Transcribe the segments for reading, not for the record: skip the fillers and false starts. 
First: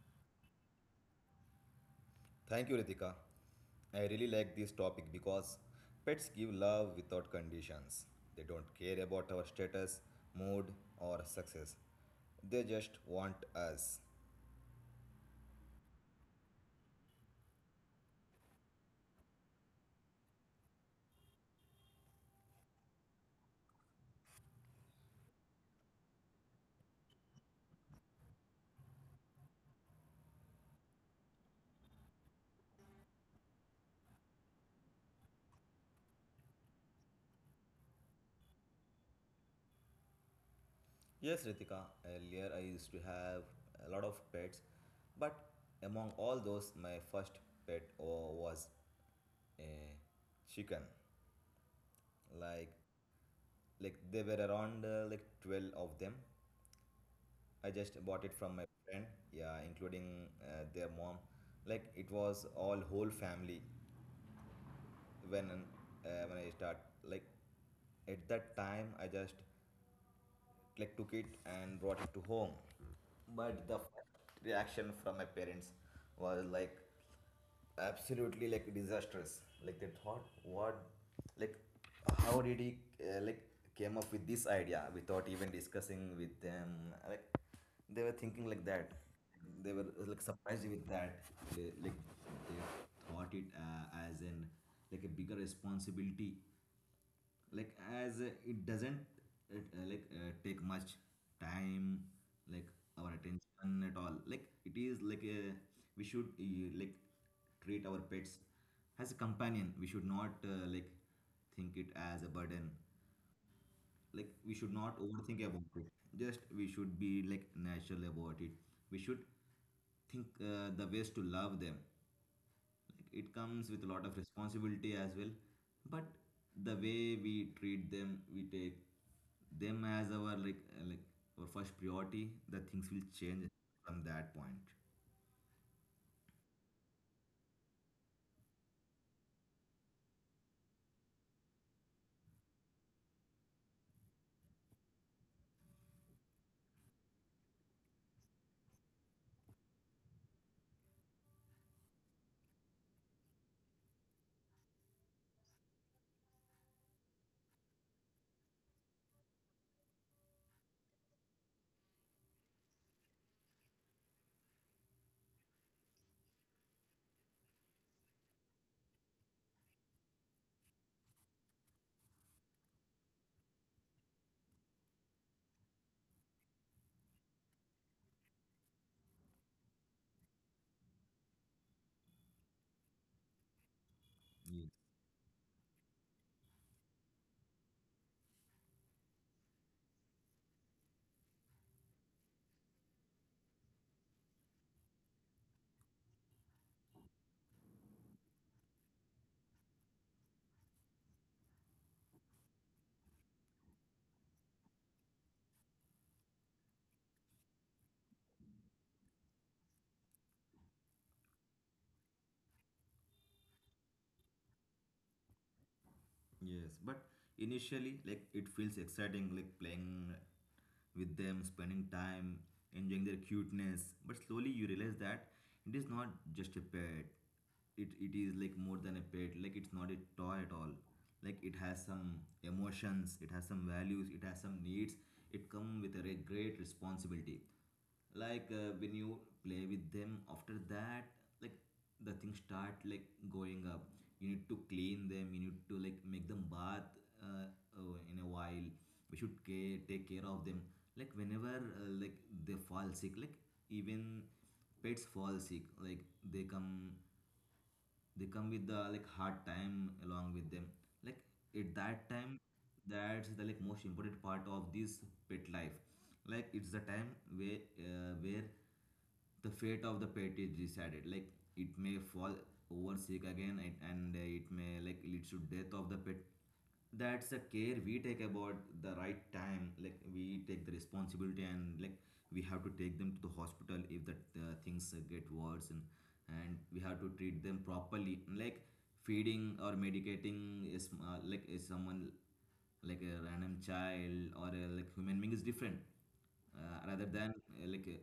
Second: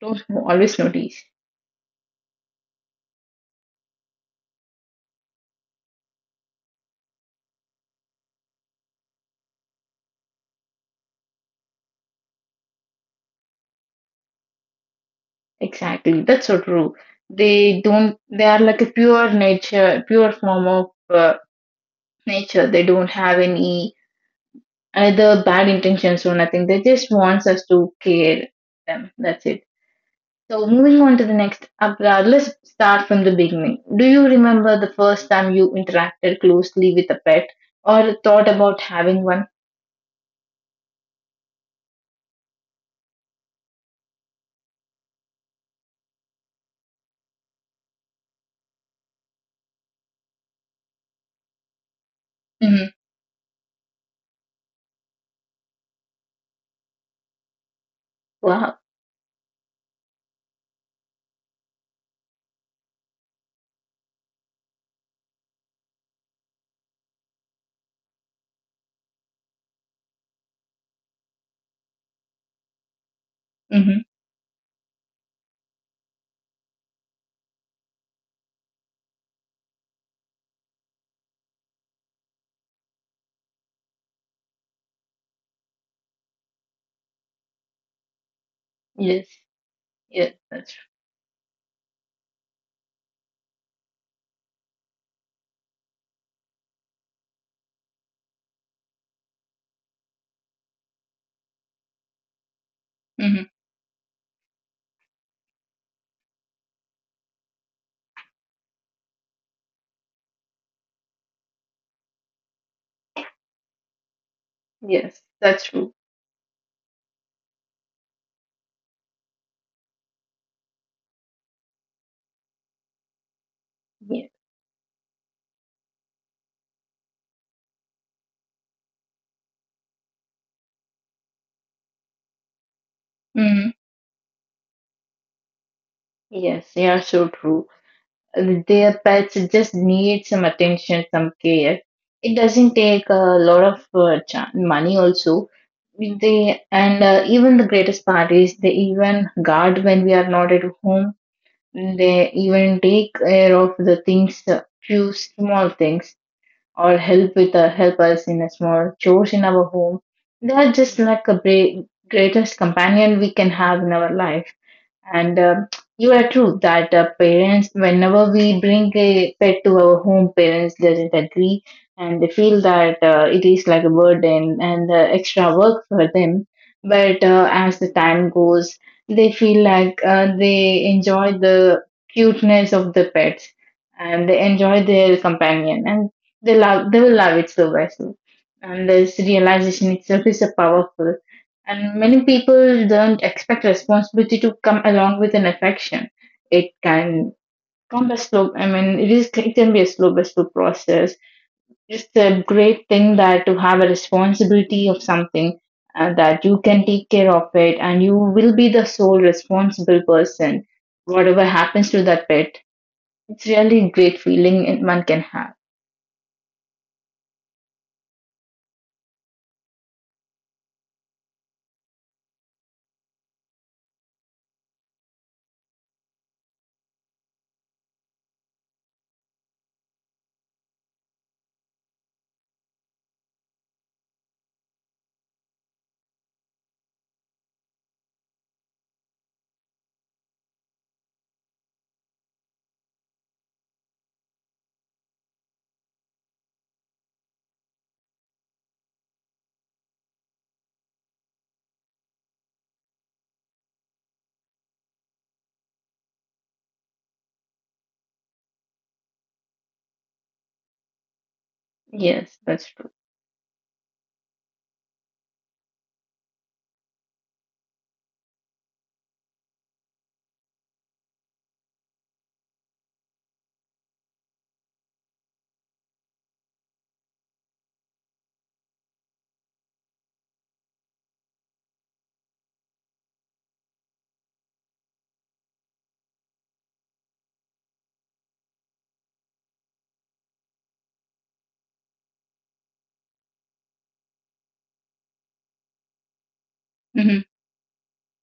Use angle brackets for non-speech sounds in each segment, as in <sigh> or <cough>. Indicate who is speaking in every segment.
Speaker 1: don't always notice.
Speaker 2: Thank you, Ritika. I really like this topic because pets give love without conditions. They don't care about our status, mood, or success. They just want us.
Speaker 1: Exactly. That's so true. They don't, they are like a pure nature, pure form of nature. They don't have any either bad intentions or nothing. They just wants us to care them. That's it. So moving on to the next Abrar, let's start from the beginning. Do you remember the first time you interacted closely with a pet or thought about having one?
Speaker 2: Yes, Ritika, earlier I used to have a lot of pets, but among all those, my first pet was a chicken. Like,
Speaker 1: Hmm.
Speaker 2: like they were around like 12 of them. I just bought it from my
Speaker 1: Wow.
Speaker 2: friend, yeah, including their mom. Like it was all whole family when when I start, like at that time I just like took it and brought it to home. But the
Speaker 1: Hmm.
Speaker 2: first reaction from my parents was like absolutely like disastrous. Like they thought, what, like how did he like came up with this idea without even discussing with them? Like they were thinking like that.
Speaker 1: Yes.
Speaker 2: They were like
Speaker 1: Yes, that's
Speaker 2: surprised
Speaker 1: true.
Speaker 2: with that. They, like they thought it as an like a bigger responsibility, like as it doesn't like take much time like our
Speaker 1: Hmm.
Speaker 2: attention at all. Like it is like we should like treat our pets as a companion. We should not like think it as a burden. Like we should
Speaker 1: Yes,
Speaker 2: not
Speaker 1: that's
Speaker 2: overthink
Speaker 1: true.
Speaker 2: about it, just we should be like natural about it. We should think the ways to love them, like it comes with a
Speaker 1: Yes.
Speaker 2: lot of responsibility as well, but the way we treat them, we take them as our like our first priority, the things will
Speaker 1: Hmm.
Speaker 2: change from that point.
Speaker 1: Yes, yeah, so true. Their pets just need some attention, some care. It doesn't take a lot of money also. They and even the greatest part is they even guard when we are not at home. They even take care of the things, few small things, or help with help us in a small chores in our home. They are just like a greatest companion we can have in our life. And you are true that parents, whenever we bring a pet to our home, parents doesn't agree, and they feel that it is like a burden and extra work for them. But as the time goes, they feel like they enjoy the cuteness of the pets, and they enjoy
Speaker 2: Yeah.
Speaker 1: their companion, and they will love it so much. And this realization itself is a powerful. And many people don't expect responsibility to come along with an affection. It can come a slow. I mean, it is. It can be a slow, but slow process. It's a great thing that to have a responsibility of something that you can take care of it, and you will be the sole responsible person. Whatever happens to that pet, it's really a great feeling and one can have.
Speaker 2: Yes, but initially, like it feels exciting, like playing with them, spending time, enjoying their cuteness. But slowly, you realize that it is not just a pet. It is like more than a pet. Like it's not a toy at all. Like it has some emotions, it has some values, it has some needs. It comes with a great responsibility. Like when you play with them, after that, like the things start like going up. You need to clean them, you need to like make them bath, uh, in a while. We should care, take care of them, like whenever like they fall sick, like even pets fall sick. Like they come they come with the like hard time along with them, like at
Speaker 1: Yes,
Speaker 2: that
Speaker 1: that's
Speaker 2: time,
Speaker 1: true.
Speaker 2: that's the like most important part of this pet life. Like it's the time where the fate of the pet is decided. Like it may fall over sick again, and it may like lead to death of the pet. That's the care we take about the right time, like we take the responsibility and like we have to take them to the hospital if the things get worse, and we have to treat them properly. Like feeding or medicating is like is someone like a random child or a like human being is different
Speaker 1: Hmm.
Speaker 2: rather than like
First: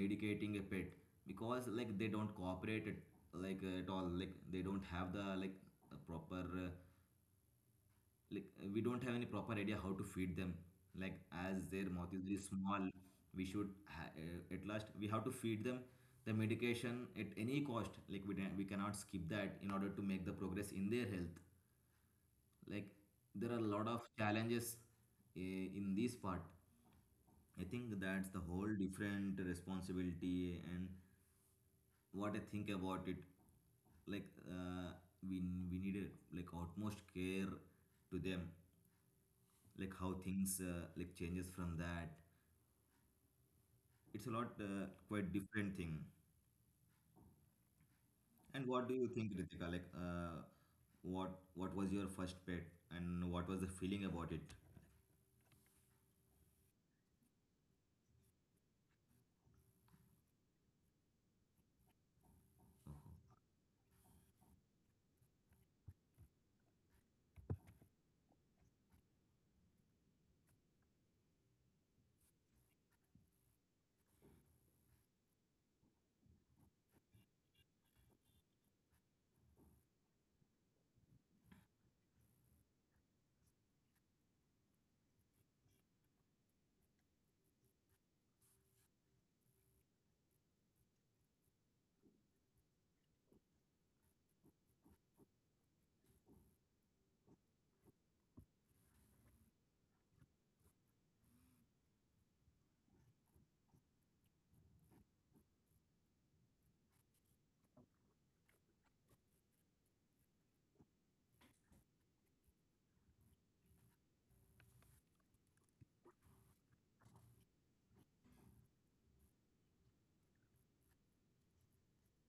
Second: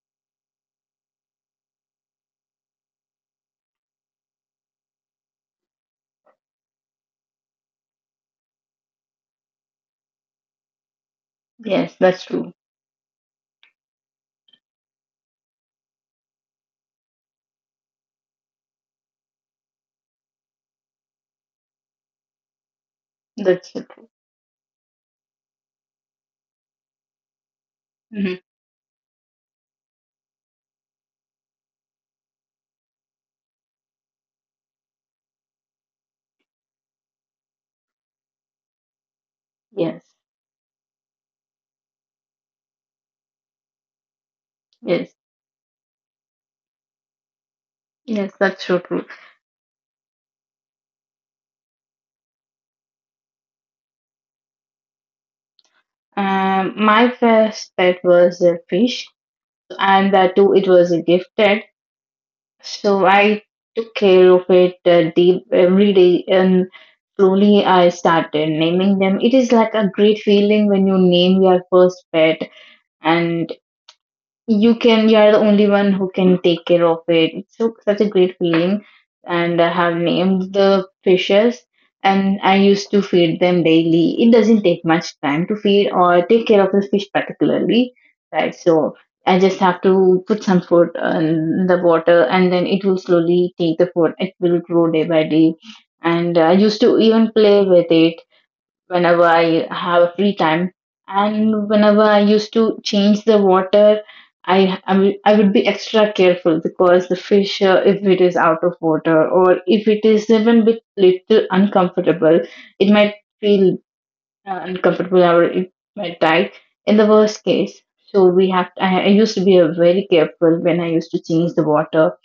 Speaker 2: medicating a pet, because like they don't cooperate at, like at all. Like they don't have the like a proper like we don't have any proper idea how to feed them, like as their
Speaker 1: Yes,
Speaker 2: mouth
Speaker 1: that's
Speaker 2: is very
Speaker 1: true.
Speaker 2: small. At last we have to feed them the medication at any cost, like we cannot skip that in order to make the progress in their health. Like there are a
Speaker 1: That's so
Speaker 2: lot
Speaker 1: true.
Speaker 2: of challenges in this part. I think that's
Speaker 1: Hmm.
Speaker 2: the whole different responsibility, and what I think about it, like we we need a, like utmost care to them. Like how
Speaker 1: Yes,
Speaker 2: things like changes from that, it's a lot
Speaker 1: yes,
Speaker 2: quite different thing.
Speaker 1: yes,
Speaker 2: And
Speaker 1: that's so
Speaker 2: what do
Speaker 1: true.
Speaker 2: you think, Ritika, like what was your first pet and what was the feeling about it?
Speaker 1: My first pet was a fish, and that too it was gifted. So I took care of it deep every day, and slowly I started naming them. It is like a great feeling when you name your first pet, and you are the only one who can take care of it. It's so such a great feeling, and I have named the fishes. And I used to feed them daily. It doesn't take much time to feed or take care of the fish particularly, right? So I just have to put some food in the water, and then it will slowly take the food. It will grow day by day. And I used to even play with it whenever I have free time. And whenever I used to change the water, I would be extra careful because the fish, if it is out of water or if it is even bit little uncomfortable, it might feel uncomfortable or it might die in the worst case. So we have. I used to be very careful when I used to change the water.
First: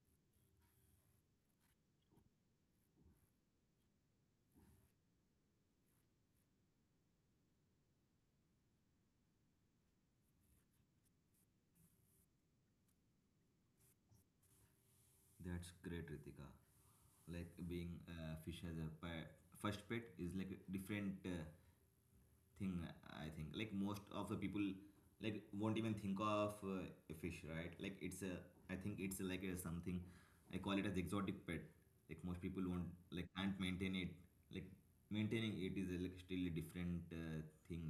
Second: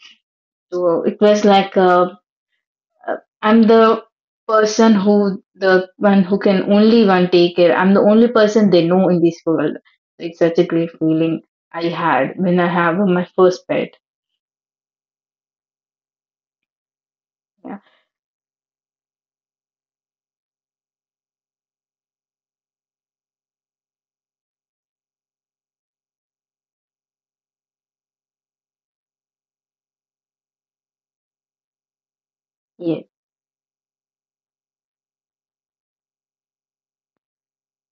Speaker 1: So it was like a I'm the one who can only one take care. I'm the only person they know in this world. It's such a great feeling I had when I have my first pet.
Speaker 2: That's great, Ritika, like
Speaker 1: Yeah.
Speaker 2: being a fish as a pet, first pet is like different thing. I think like most of the people like won't even think of a fish, right? Like it's a, I think it's like a something I call it as exotic pet. Like most people
Speaker 1: Yeah.
Speaker 2: won't like can't maintain it. Like maintaining it is a, like still a different thing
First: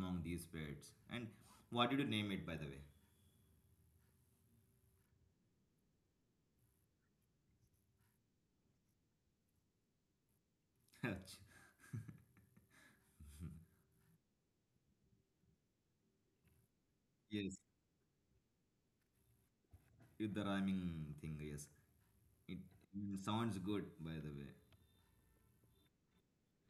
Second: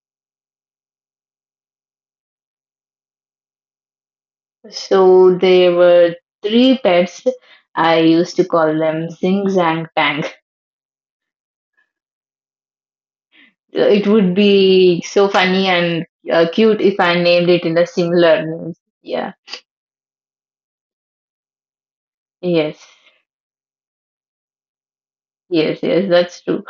Speaker 2: among these pets. And what did you name it by the way?
Speaker 1: So there were three pets. I used to call them Zing Zang Tang. It would be so funny and cute if I named
Speaker 2: <laughs> Yes,
Speaker 1: it in a similar name. Yeah.
Speaker 2: with the rhyming thing, yes. it,
Speaker 1: Yes.
Speaker 2: it sounds good by the way.
Speaker 1: Yes. Yes. That's true.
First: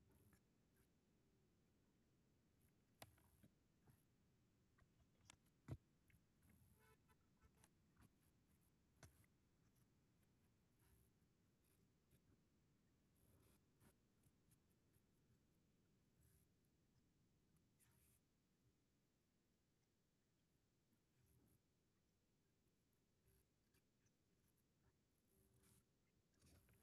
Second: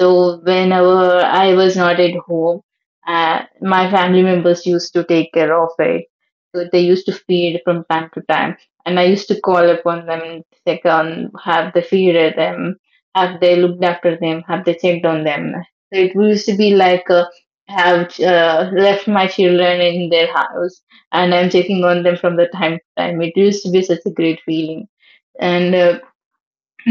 Speaker 1: So whenever I was not at home, my family members used to take care of it. So they used to feed from time to time, and I used to call upon them and check on have they feeded them, have they looked after them, have they checked on them. So it used to be like have left my children in their house, and I'm checking on them from the time to time. It used to be such a great feeling, and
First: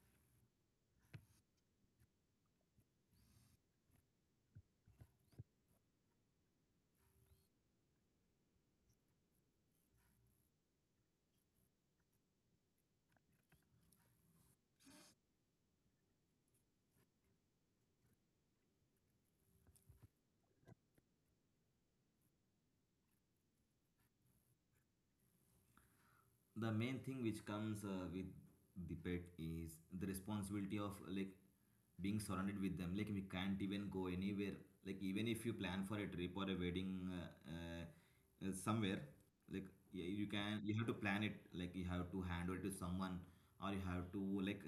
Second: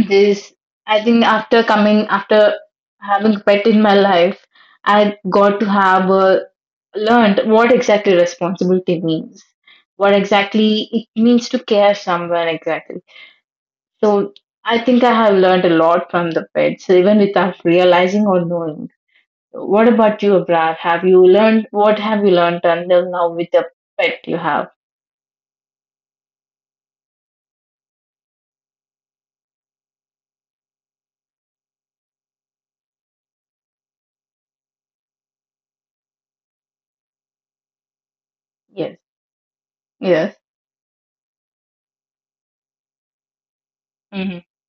Speaker 1: this, I think, after having pet in my life, I got to have learned what exactly responsibility means, what exactly it means to care someone exactly. So I think I have learned a lot from the pets, even without realizing or knowing. What about you, Abrar? Have you learned What have you learned until now with the pet you have?
Speaker 2: The main thing which comes with the pet is the responsibility of like being surrounded with them. Like we can't even go anywhere, like even if you plan for a trip or a wedding
Speaker 1: Yes.
Speaker 2: somewhere, like yeah, you
Speaker 1: Yes.
Speaker 2: can, you have to plan it, like you have to hand it to someone, or you have to
Speaker 1: Mm-hmm.
Speaker 2: like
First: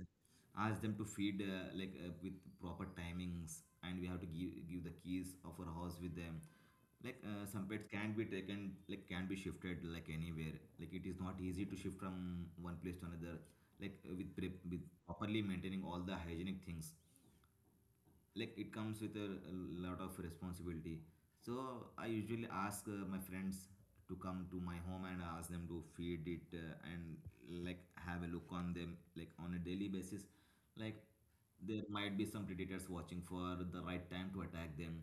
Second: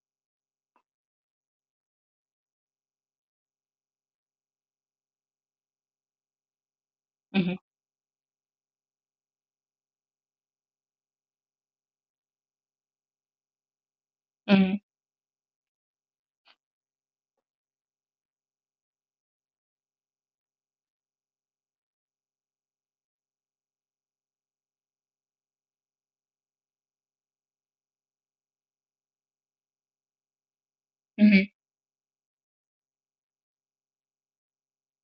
Speaker 2: ask them to feed like with proper timings, and we have to give the keys of our house with them. Like
Speaker 1: Mm-hmm.
Speaker 2: some pets can be taken, like can be shifted like anywhere, like it is not easy to shift from one place to another, like with properly maintaining all the hygienic things. Like it comes with a, lot of responsibility. So I usually ask my friends to come to my home and ask them to feed it and like have a look on them like on a daily basis. Like
Speaker 1: Mm-hmm.
Speaker 2: there might be some predators watching for the right time to attack them.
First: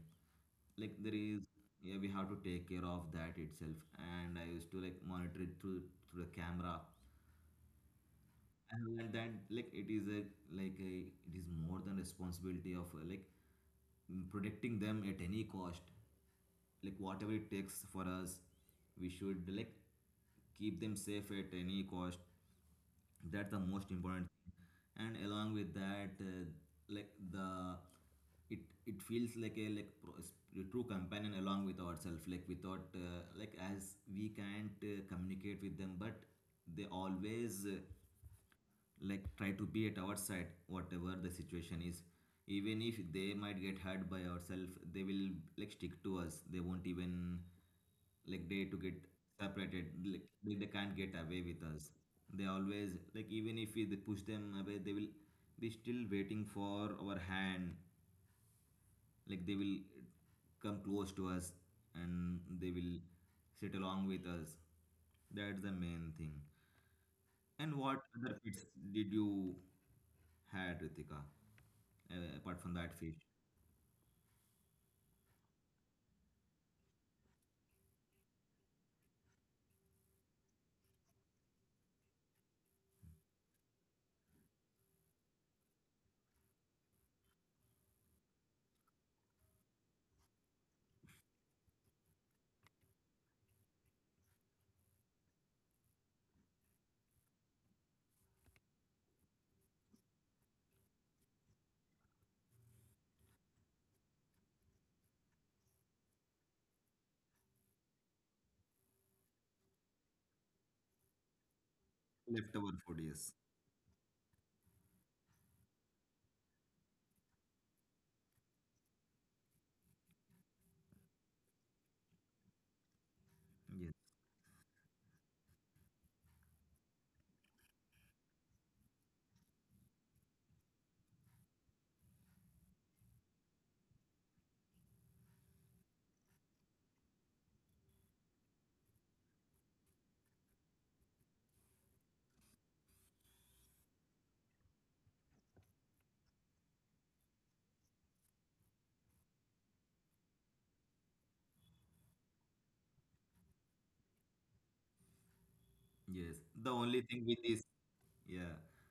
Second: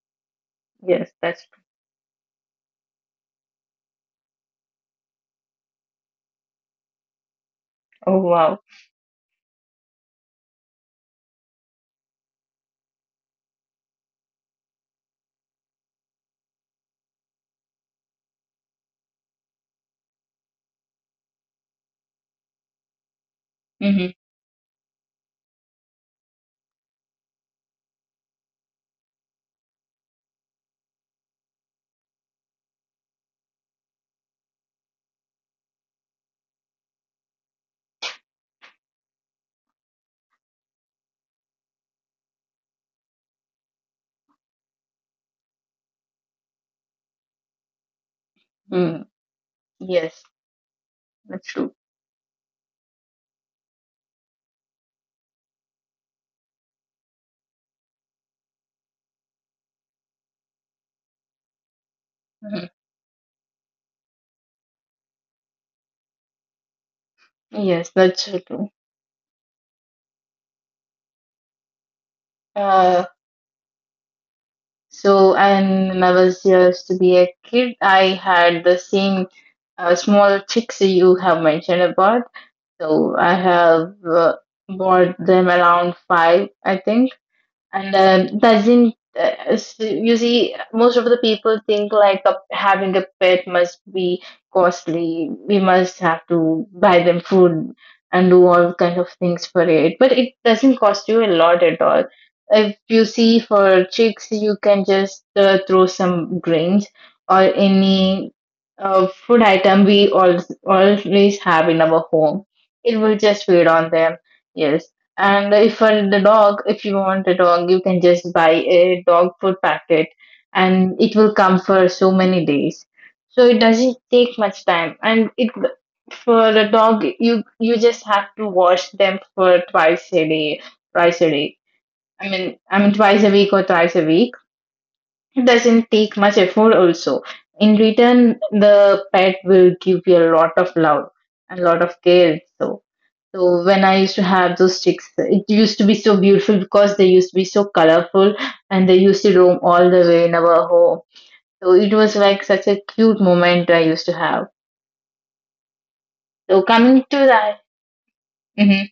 Speaker 2: Like
Speaker 1: Yes,
Speaker 2: there is,
Speaker 1: that's.
Speaker 2: yeah, we have to take care of that itself. And I used to like monitor it through the camera,
Speaker 1: Oh wow.
Speaker 2: and like that, like it is a like a, it is more than responsibility of like protecting them at any cost. Like whatever it takes for us, we should like keep them safe at any cost. That's the most
Speaker 1: Mm-hmm.
Speaker 2: important thing. And along with that like the, it it feels like a like a true companion along with ourselves. Like without like as we can't communicate with them, but they always like try to be at our side whatever the situation is. Even if they might get hurt by ourselves, they will like stick to us. They won't even like they to get
Speaker 1: Mm.
Speaker 2: separated, like
Speaker 1: Yes,
Speaker 2: they can't get away
Speaker 1: that's
Speaker 2: with
Speaker 1: true.
Speaker 2: us. They always like, even if we they push them away, they will be still waiting for our hand. Like they will come close to us, and
Speaker 1: Mhm.
Speaker 2: they will sit along with us. That's the main thing. And
Speaker 1: Yes,
Speaker 2: what
Speaker 1: that's
Speaker 2: other
Speaker 1: so
Speaker 2: pets
Speaker 1: true.
Speaker 2: did you had, Ritika, apart from that
Speaker 1: Uh,
Speaker 2: fish?
Speaker 1: so, and when I was used to be a kid, I had the same small chicks you have mentioned about. So, I have bought them around five, I think. And doesn't s- You see most of the people think like a, having a pet must be costly. We must have to buy them food and do all kind of things for it, but it doesn't cost you a lot at all. If you see, for chicks you can just throw some grains or any food item we all always have in our home.
Speaker 2: Leftover food,
Speaker 1: It will
Speaker 2: yes.
Speaker 1: just feed on them, yes. And if you want a dog, you can just buy a dog food packet, and it will come for so many days. So it
Speaker 2: Yes.
Speaker 1: doesn't take much time. And it for a dog, you just have to wash them for twice a day, twice a day. I mean, twice a week or twice a week. It doesn't take much effort also. In return, the pet will give you a lot of love and a lot of care. So when I used to have those sticks, it used to be so beautiful because they used to be so colorful, and they used to roam all the way in our home. So it was like such a cute moment I used to have.
Speaker 2: Yes.
Speaker 1: So
Speaker 2: The only
Speaker 1: coming to
Speaker 2: thing with
Speaker 1: that,
Speaker 2: this, yeah.
Speaker 1: Hmm.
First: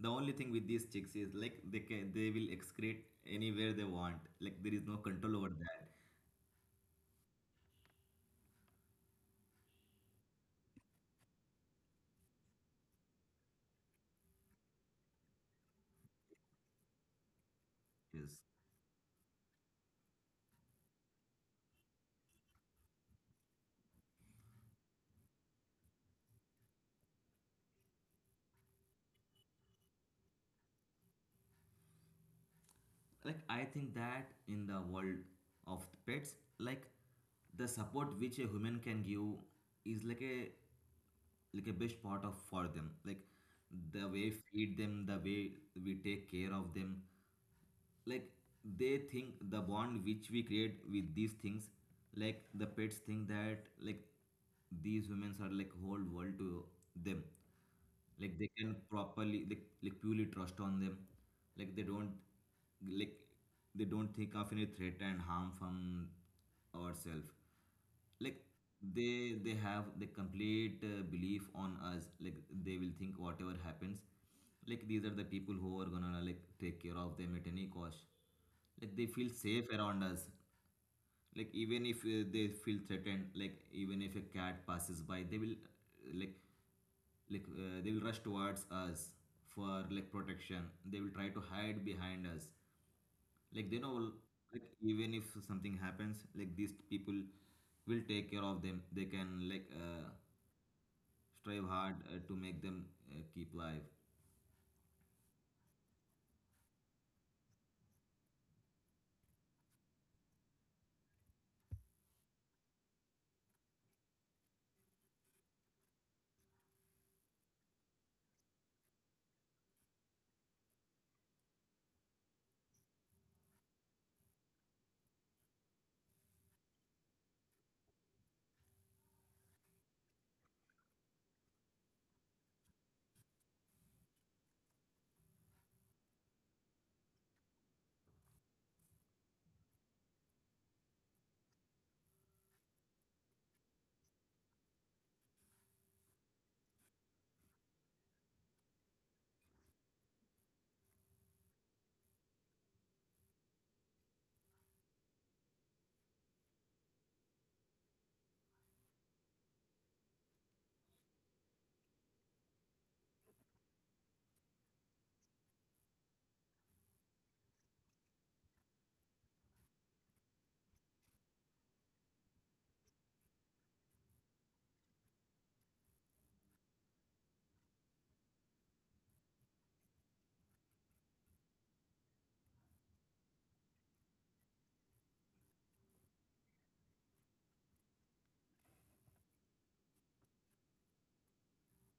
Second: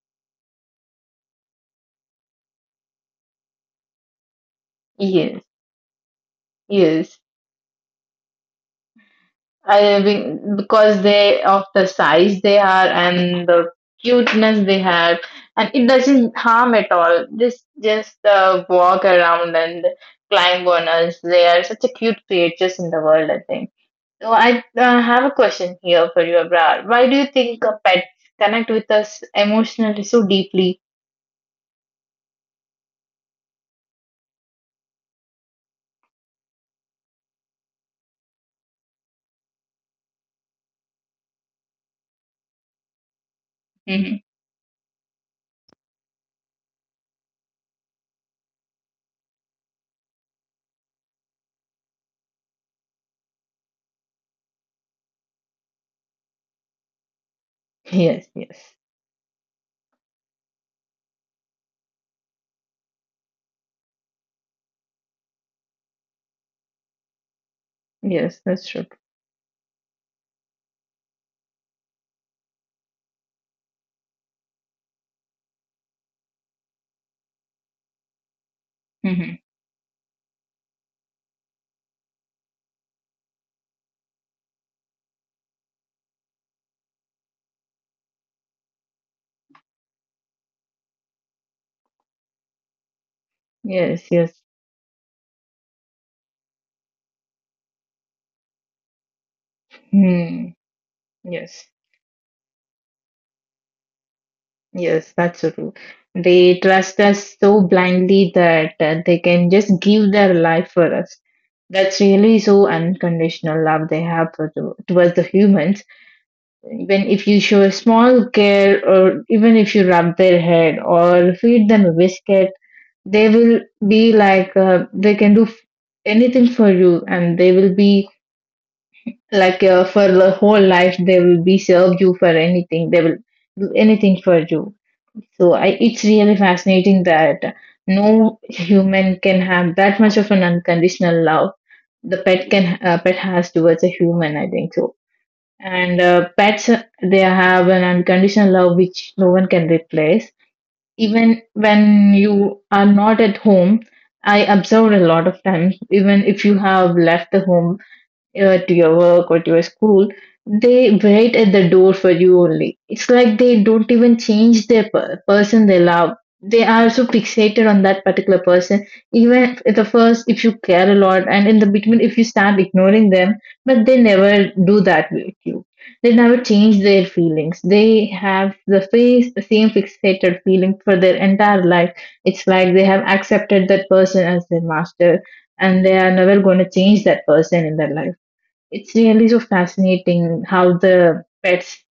Speaker 2: The only thing with these chicks is like they will excrete anywhere they want. Like there is no control
Speaker 1: Yes,
Speaker 2: over that.
Speaker 1: yes, I think because they of the size they are and the cuteness they have, and it doesn't harm at all. Just just
Speaker 2: Yes.
Speaker 1: uh, walk around and climb on us. They are such a cute creatures in the world. I think. So I have a question here for you, Abrar. Why do you think pets connect with us emotionally so deeply?
Speaker 2: Like I think that in the world of the pets, like the support which a human can give is like a best part of for them. Like the
Speaker 1: Hmm.
Speaker 2: way we feed them, the way we take care of them, like they think the bond which we create with these things, like the pets think that like these women are like whole world to them.
Speaker 1: Yes,
Speaker 2: Like they can
Speaker 1: yes,
Speaker 2: properly like purely trust on them. Like they don't, like they don't think of any threat and harm from ourselves. Like
Speaker 1: yes, that's true.
Speaker 2: they have the complete belief on us. Like they will think whatever happens, like these are the people who are gonna like take care of them at any cost. Like they feel
Speaker 1: Hmm.
Speaker 2: safe around us, like even if they feel threatened, like even if a cat passes by, they will like they will rush towards us for like protection. They will try to hide behind us. Like they know,
Speaker 1: Yes, yes.
Speaker 2: like even if something happens, like these people will take care of them. They can like
Speaker 1: Hmm.
Speaker 2: strive
Speaker 1: Yes,
Speaker 2: hard to make them keep alive.
Speaker 1: yes, that's so true. They trust us so blindly that they can just give their life for us. That's really so unconditional love they have for towards the humans. When if you show small care or even if you rub their head or feed them a biscuit, they will be like they can do anything for you, and they will be like for the whole life they will be serve you for anything. They will do anything for you. So it's really fascinating that no human can have that much of an unconditional love the pet has towards a human. I think so. And pets, they have an unconditional love which no one can replace. Even when you are not at home, I observed a lot of times, even if you have left the home to your work or to your school, they wait at the door for you only. It's like they don't even change their person they love. They are so fixated on that particular person. Even at the first, if you care a lot, and in the between, if you start ignoring them, but they never do that with you. They never change their feelings. They have the same fixated feeling for their entire life. It's like they have accepted that person as their master, and they are never going to change that person in their life. It's really so fascinating how the pets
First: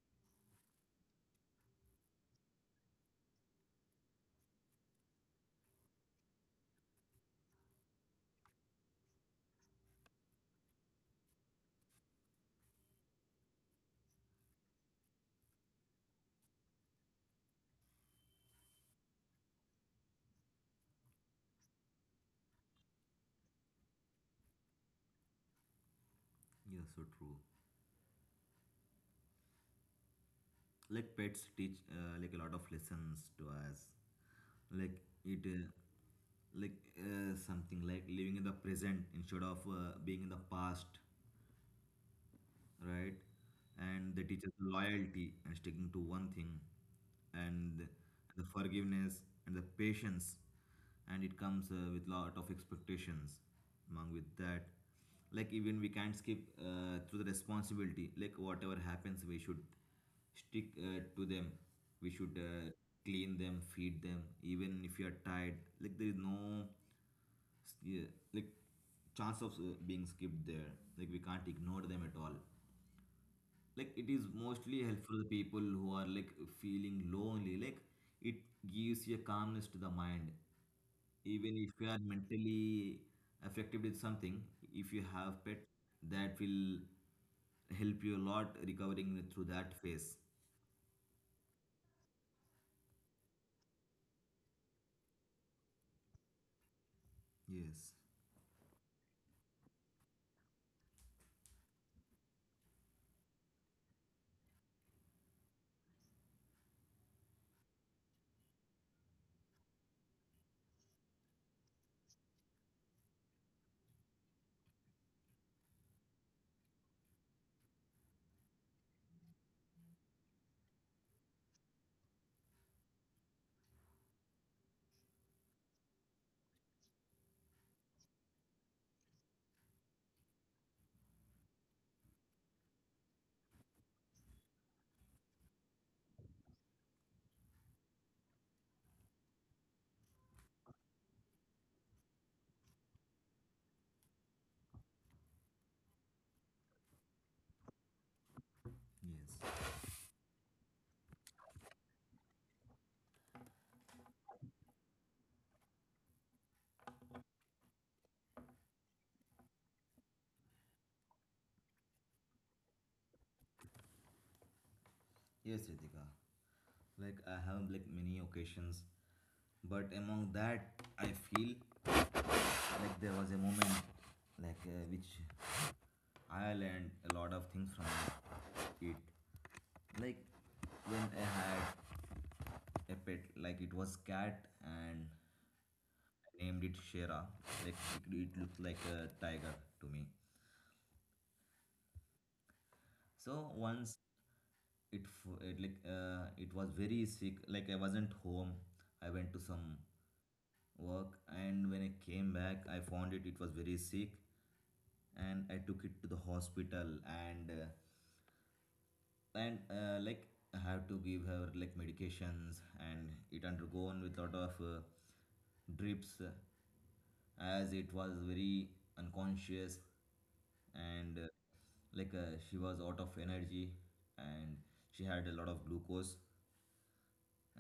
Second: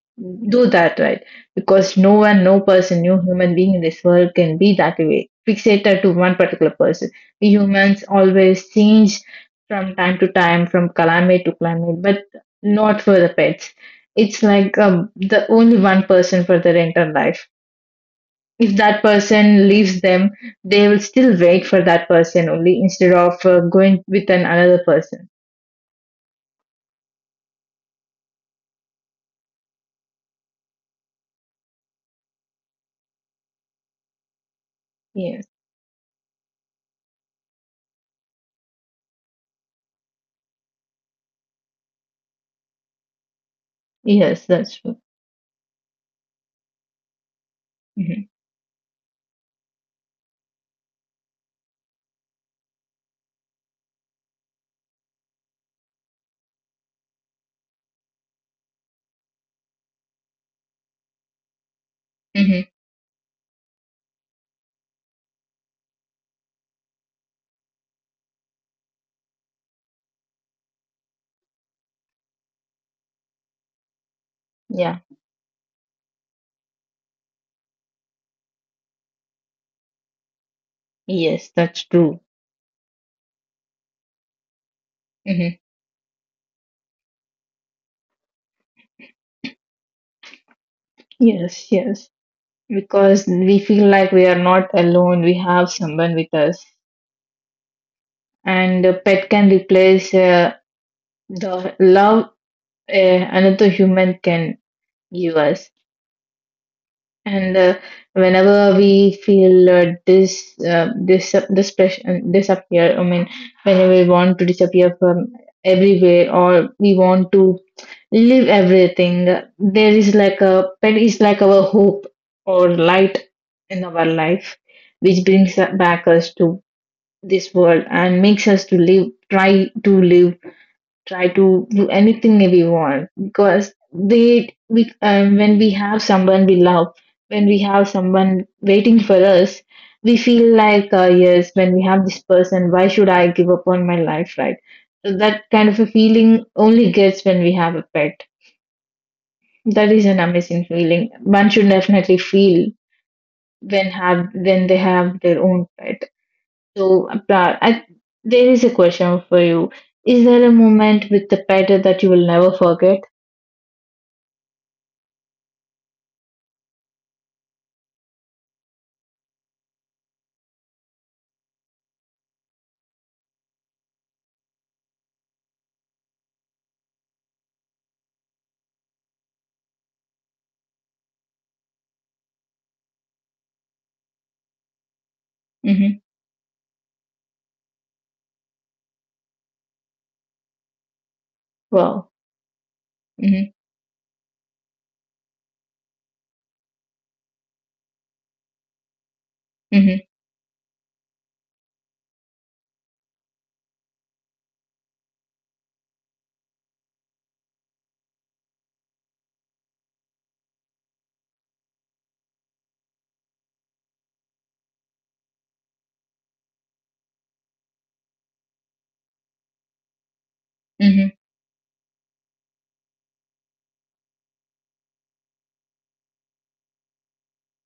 Speaker 1: do that, right? Because no one, no person, no human being in this world can be that way, fixated to one particular person. We humans always change from time to time, from climate to climate, but not for the pets. It's like the only one person for their entire life. If that person leaves them, they will still wait for that person only instead of going with an another person.
Speaker 2: Yeah, so true. Like pets teach like a lot of lessons to us. Like it
Speaker 1: Yes,
Speaker 2: like something like living in the present instead of being in the past, right? And they teach
Speaker 1: yes,
Speaker 2: us
Speaker 1: that's true.
Speaker 2: loyalty and sticking to one thing, and
Speaker 1: Mm-hmm.
Speaker 2: the forgiveness and the patience, and it comes with lot of expectations. Along with that, like even we can't skip through the responsibility. Like whatever happens, we should stick to them. We should
Speaker 1: Mm-hmm.
Speaker 2: clean them, feed them, even if you are tired. Like there is no, yeah, like chance of being skipped there, like we can't ignore them at all. Like it is mostly
Speaker 1: Yeah.
Speaker 2: helpful to the people who are like feeling lonely, like it gives you a calmness to the mind
Speaker 1: Yes,
Speaker 2: even if
Speaker 1: that's
Speaker 2: you are
Speaker 1: true.
Speaker 2: mentally affected with something. If you have
Speaker 1: Mm-hmm.
Speaker 2: pet, that will help you a lot recovering through that phase.
Speaker 1: Yes, yes. Because we feel like we are not alone, we have someone with us.
Speaker 2: yes
Speaker 1: And a pet can replace the love another human can give us. And whenever we feel this pressure disappear, I mean, whenever we want to disappear from everywhere, or we want to leave everything. There is like a pet is like our hope or light in our life, which brings back us to this world and makes us to live, try to live, try to do anything that we want. Because when we have someone we love, when we have someone waiting for us, we feel like yes, when we have this person, why should I give up on my life, right? So that kind of a feeling only gets when we have a pet.
Speaker 2: yes
Speaker 1: That is an amazing feeling. One should definitely feel when they have their own pet. So, there is a question for you. Is there a moment with the pet that you will never forget?
Speaker 2: yes, Ritika. Like I have like many occasions, but among that I feel like there was a moment, like which I learned a lot of things from it. Like when I had a pet, like it was cat, and
Speaker 1: Mm-hmm.
Speaker 2: I named it Shera. Like it looked like a tiger to me.
Speaker 1: Wow. Mm-hmm.
Speaker 2: So once it it was very sick. Like I wasn't home, I went to some
Speaker 1: Mm-hmm.
Speaker 2: work, and when I came back I found it was very sick, and I took it to the hospital, and uh, and like I have to give her like medications, and it undergone with lot of drips, as it was very unconscious.
Speaker 1: Mm-hmm.
Speaker 2: And like She was out of energy, and she had a lot of glucose,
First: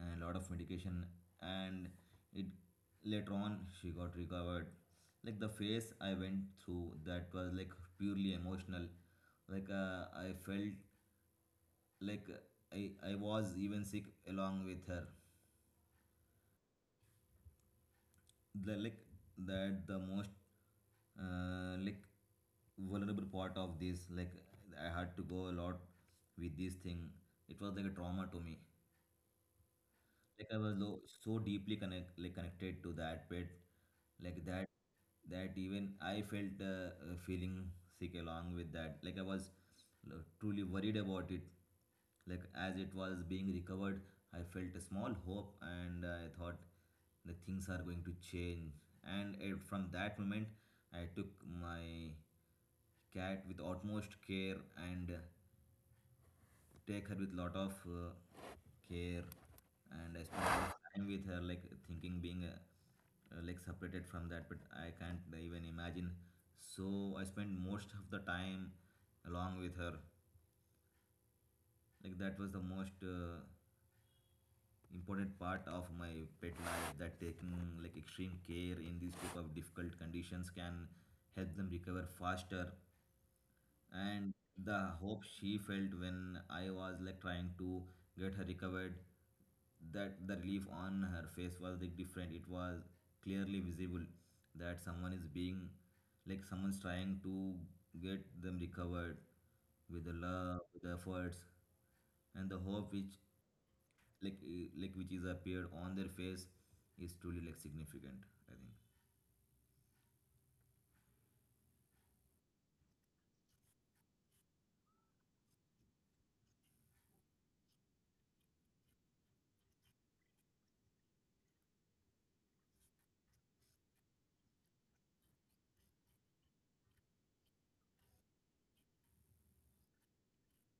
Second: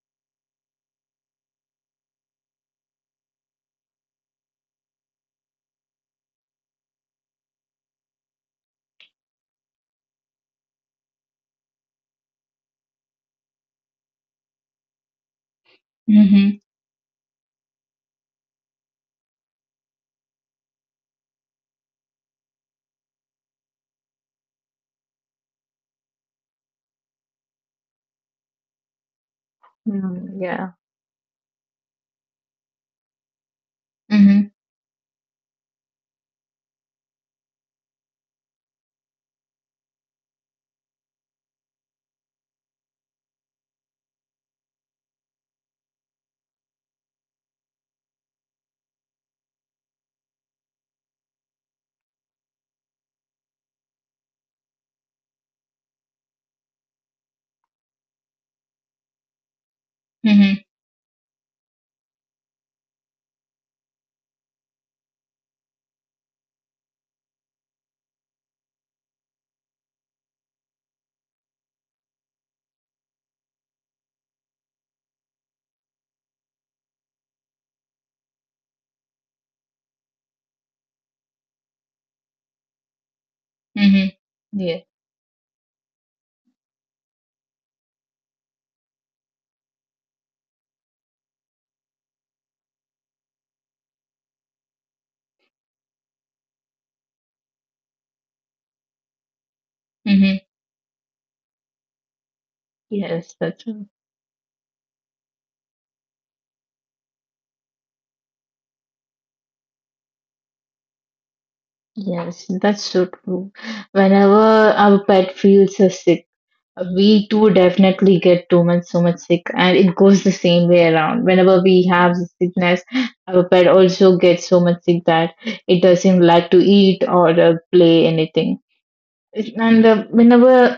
Speaker 2: a lot of medication, and it later on she got recovered. Like the phase I went through, that was like purely emotional. Like I felt like I was even sick along with her.
Speaker 1: Mm-hmm.
Speaker 2: The, like that the most like vulnerable part of this, like I had to go a lot with this thing, it was like a trauma to me.
Speaker 1: Mm,
Speaker 2: Like I
Speaker 1: yeah.
Speaker 2: was so deeply connected to that pet, like
Speaker 1: Mm-hmm.
Speaker 2: that, that even I felt feeling sick along with that. Like I was truly worried about it. Like as it was being recovered, I felt a small hope, and I thought the things are going to change. And from that moment I took my cat with utmost care, and take her with lot of care. And I spent a
Speaker 1: Mm-hmm.
Speaker 2: lot of time with her, like thinking being like separated from that, but I can't even imagine. So I spent most of the time along with her. Like that was the most important part of my pet life, that taking like extreme care in these type of difficult conditions can help them recover faster.
Speaker 1: Mm-hmm.
Speaker 2: And the
Speaker 1: Yeah.
Speaker 2: hope she felt when I was like trying to get her recovered, that the relief on her face was like different. It was clearly visible that someone is being like someone's trying to get them recovered with the
Speaker 1: Mm-hmm.
Speaker 2: love, with the efforts, and the hope which
Speaker 1: Yes, that's true.
Speaker 2: like which is appeared on their face is truly like significant, I think.
Speaker 1: Yes, that's so true. Whenever our pet feels sick, we too definitely get too much so much sick, and it goes the same way around. Whenever we have sickness, our pet also gets so much sick that it doesn't like to eat or play anything. And whenever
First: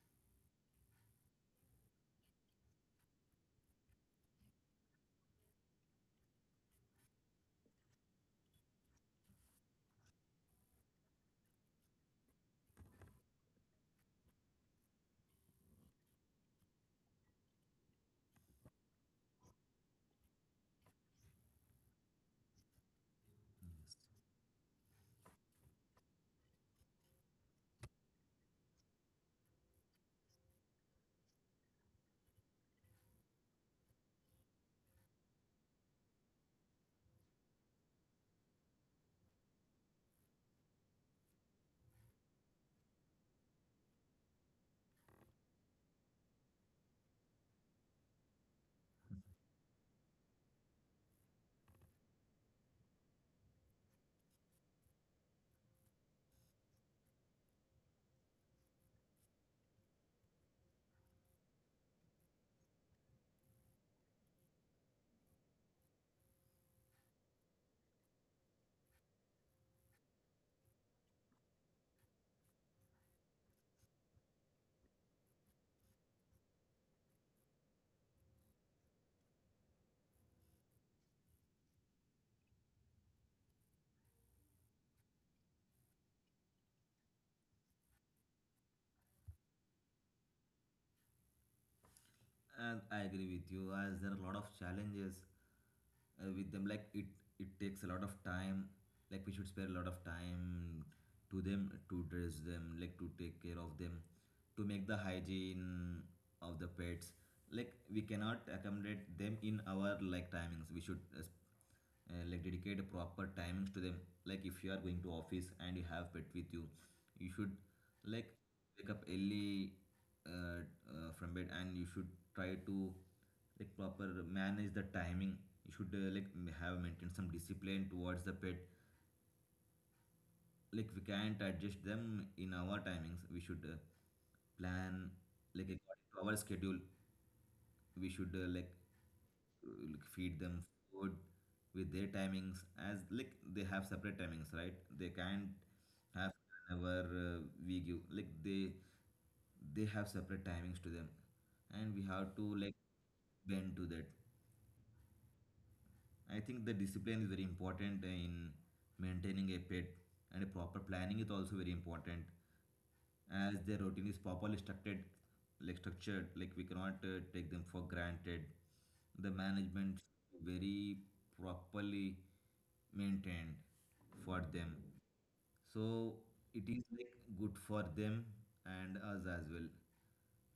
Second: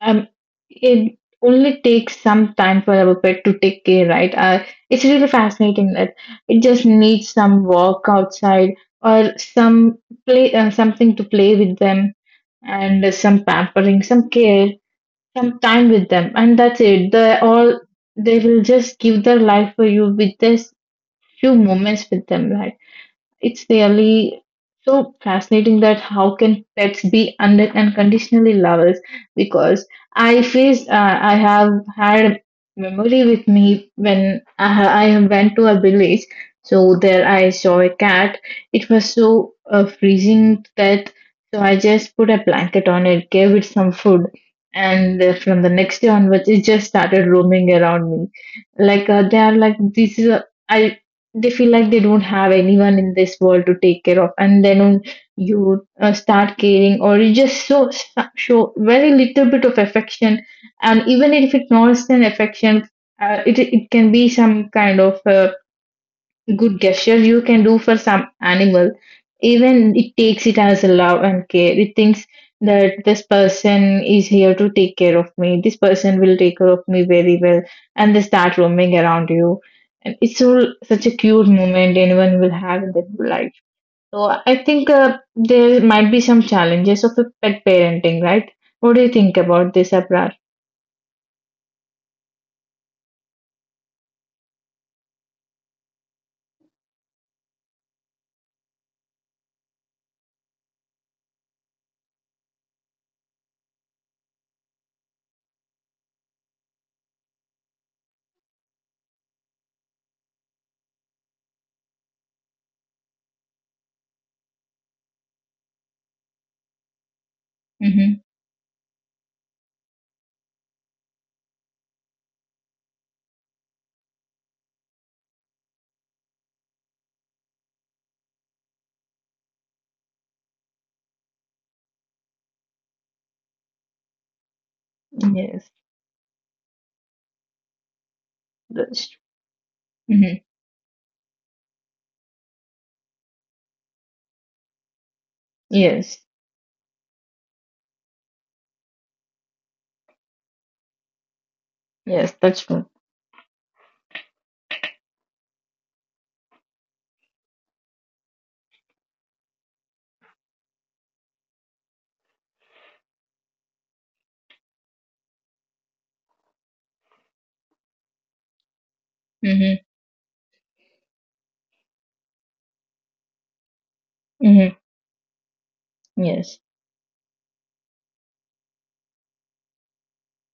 Speaker 1: um, it only takes some time for our pet to take care, right? It's really fascinating that it just needs some walk outside or some play, something to play with them, and some pampering, some care, some time with them, and that's it. They all, they will just give their life for you with this few moments with them. Like, it's really so fascinating that how can pets be under unconditionally lovers? Because I faced, I have had memory with me when I went to a village. So there I saw a cat. It was so freezing that so I just put a blanket on it, gave it some food, and from the next day onwards, it just started roaming around me. Like they are like this is a I they feel like they don't have anyone in this world to take care of, and then on you start caring, or you just so show very little bit of affection. And even if it's not an affection, it can be some kind of good gestures you can do for some animal, even it takes it as a love and care. It thinks that this person is here to take care of me. This person will take care of me very well, and they start roaming around you. And it's all such a cute moment anyone will have in their life. So I think there might be some challenges of a pet parenting, right? What do you think about this, Abrar?
Speaker 2: And I agree with you, as there are a lot of challenges with them. Like it takes a lot of time. Like we should spare a lot of time to them, to dress them, like to take care of them, to make the hygiene of the pets. Like we cannot accommodate them in our like timings. We should like dedicate a proper timings to them. Like if you are going to office and you have pet with you, you should
Speaker 1: Mm-hmm.
Speaker 2: like wake up early, uh, from bed, and you should try to like proper manage the timing. You should like have maintained some discipline towards the pet. Like we can't adjust them in our timings, we should plan like
Speaker 1: Yes,
Speaker 2: according to our schedule. We should
Speaker 1: that's true.
Speaker 2: like
Speaker 1: Mm-hmm.
Speaker 2: feed them food with their timings, as like they have separate timings, right? They can't
Speaker 1: Yes,
Speaker 2: have whenever we give, like they have separate timings to them, and we
Speaker 1: yes,
Speaker 2: have to
Speaker 1: that's
Speaker 2: like
Speaker 1: true.
Speaker 2: bend to that. I think the discipline is very important in maintaining a pet, and a proper planning is also very important, as their routine is properly structured, like we cannot take them for granted. The
Speaker 1: Mm-hmm.
Speaker 2: management very properly maintained for
Speaker 1: Mm-hmm.
Speaker 2: them. So
Speaker 1: Yes.
Speaker 2: it is like good for them and us as well.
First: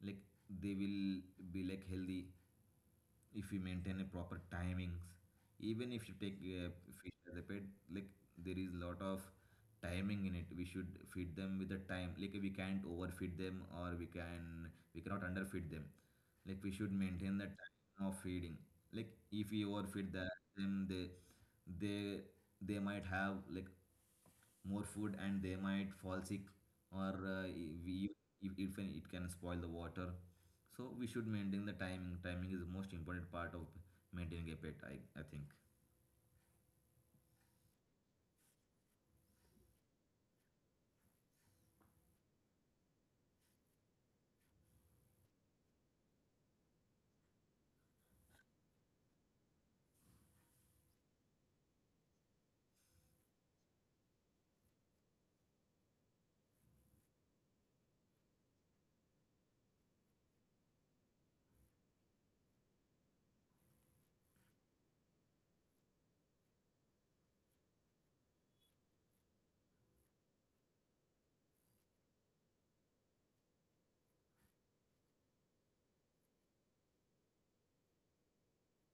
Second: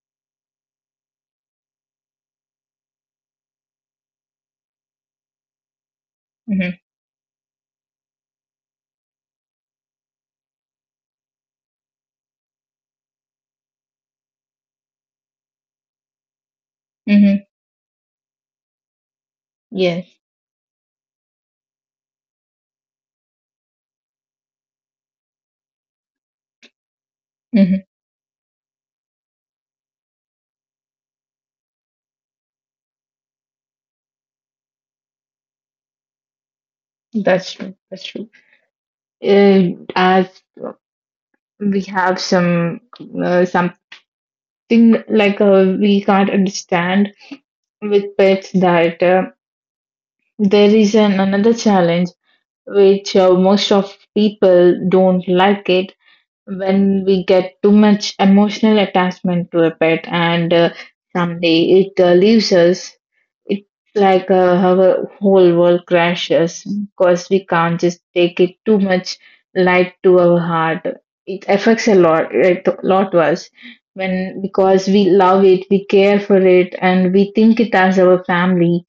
Speaker 2: Like they will be like healthy if you maintain a proper timings. Even if you take a
Speaker 1: Mm-hmm.
Speaker 2: fish as a pet, like there is lot of timing in it. We should feed them with the time. Like we can't overfeed them, or we can we cannot underfeed them. Like we should maintain the
Speaker 1: Mm-hmm.
Speaker 2: time of feeding. Like if we
Speaker 1: Yes.
Speaker 2: overfeed them, they they might have like more food and they might fall sick, or
Speaker 1: Mm-hmm.
Speaker 2: we if it can spoil the water. So we should maintain the timing is the most important part of maintaining a pet, I think.
Speaker 1: That's true. That's true. As we have some something like we can't understand with pets that there is an, another challenge which most of people don't like it when we get too much emotional attachment to a pet, and someday it leaves us, it's like our whole world crashes because we can't just take it too much light to our heart. It affects a lot, it lot to us, when because we love it, we care for it, and we think it as our family,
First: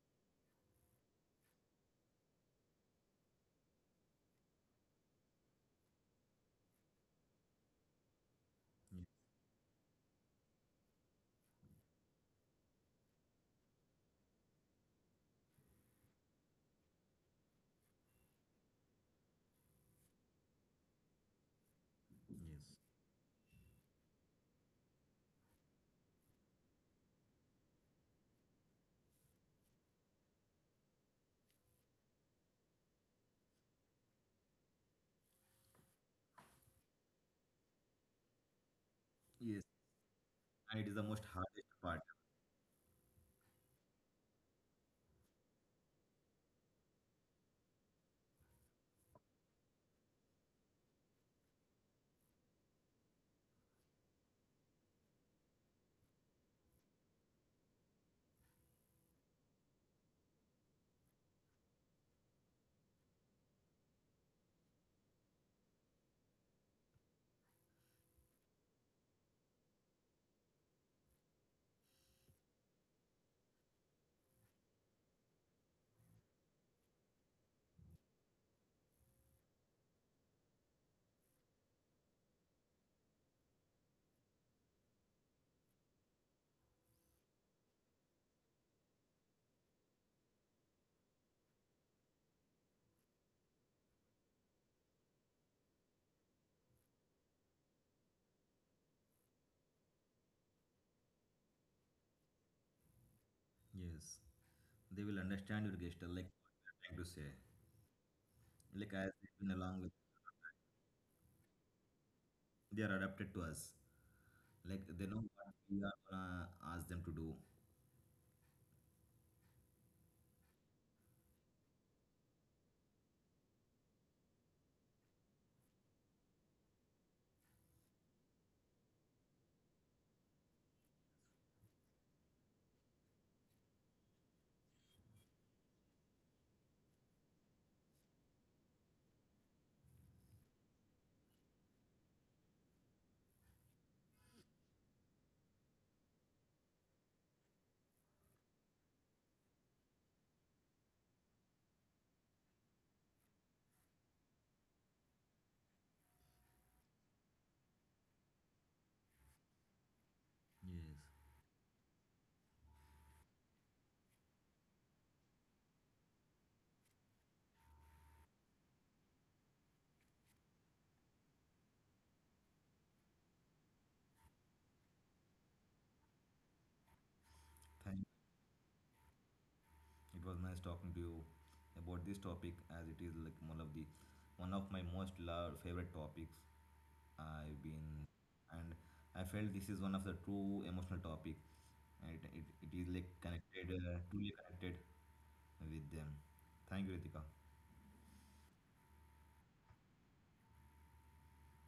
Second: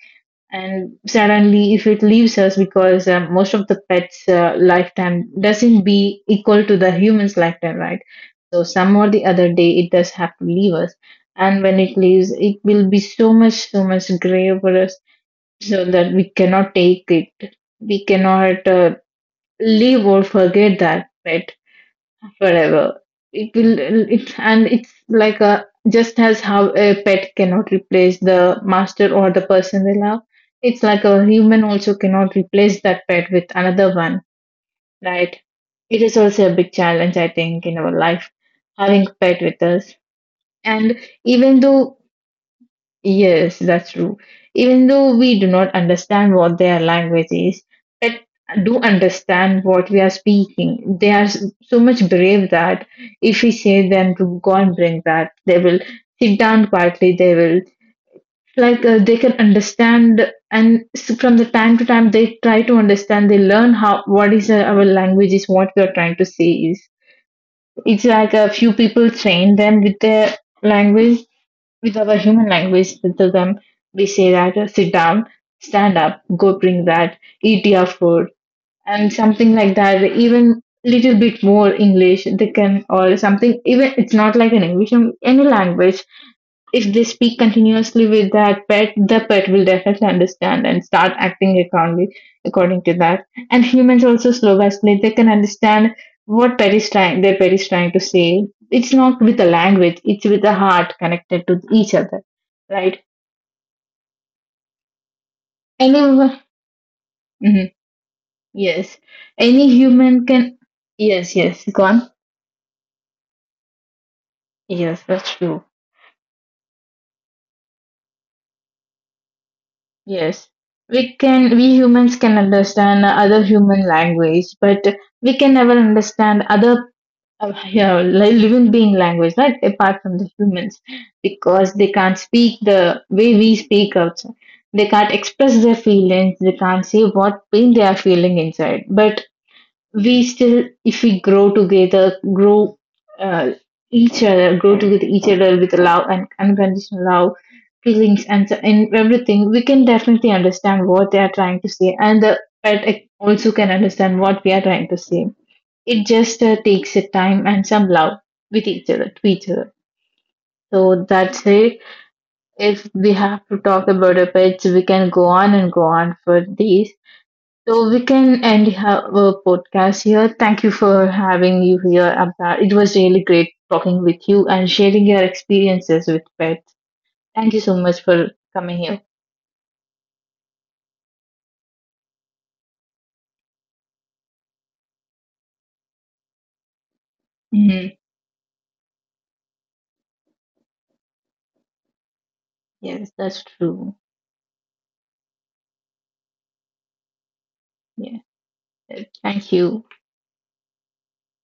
Speaker 1: and suddenly if it leaves us, because most of the pets lifetime doesn't be equal to the human's lifetime, right? So some or the other day it does have to leave us, and when it leaves it will be so much grave for us, so that we cannot take it, we cannot leave or forget that pet
Speaker 2: Yes.
Speaker 1: forever. It will, and it's like a just as how a pet cannot replace the master or the person they love, it's like a human also cannot replace that pet with another one, right? It is also a big challenge, I think, in our life, having a pet with
Speaker 2: Yes,
Speaker 1: us.
Speaker 2: and it
Speaker 1: And
Speaker 2: is the most
Speaker 1: even
Speaker 2: hardest
Speaker 1: though
Speaker 2: part.
Speaker 1: Yes, that's true. Even though we do not understand what their language is, but do understand what we are speaking. They are so much brave that if we say them to go and bring that, they will sit down quietly. They will like they can understand, and from the time to time they try to understand. They learn how what is our language is, what we are trying to say is. It's like a few people train them with their language, with our human language. To them, we say that sit down, stand up, go bring that, eat your food, and something like that. Even little bit more English they can or something. Even it's not like an English, any language, if they speak continuously with that pet, the pet will definitely understand and start acting accordingly according to that. And humans also slow by slow, they can understand what pet is trying their pet is trying to say. It's not with the language, it's with the heart connected to each other. Right?
Speaker 2: Yes, they will understand your
Speaker 1: Any
Speaker 2: gesture, like what you are trying to say,
Speaker 1: Hmm. Yes.
Speaker 2: like as they've been
Speaker 1: Any
Speaker 2: along with,
Speaker 1: human can yes, yes, go on.
Speaker 2: they are adapted to us, like
Speaker 1: Yes,
Speaker 2: they know
Speaker 1: that's
Speaker 2: what
Speaker 1: true.
Speaker 2: we are gonna ask them to do.
Speaker 1: Yes. We humans can understand other human language, but we can never understand other yeah, like living being language, right? Apart from the humans, because they can't speak the way we speak outside. They can't express their feelings. They can't say what pain they are feeling inside. But we still, if we grow together, grow uh, each other, grow together each other with love and unconditional love, feelings and and everything, we can definitely understand what they are trying to say, and the pet also can understand what we are trying to say. It just takes a time and some love with each other, to each other.
Speaker 2: Yes,
Speaker 1: So that's it. If we have to talk about our pets we can go on and go on for these, so we can end our podcast here. Thank you for having you here, Abdar. It was really great talking with you and sharing your experiences with pets. Thank you so much
Speaker 2: thank,
Speaker 1: for coming here.
Speaker 2: it was nice talking to you about this topic, as it is like one of my most loved favorite topics I've
Speaker 1: Mhm.
Speaker 2: been. And I felt this is one of the true emotional topic, and it is
Speaker 1: Yes,
Speaker 2: like
Speaker 1: that's
Speaker 2: connected,
Speaker 1: true.
Speaker 2: truly connected with them. Thank you, Ritika.
Speaker 1: Yeah, thank you.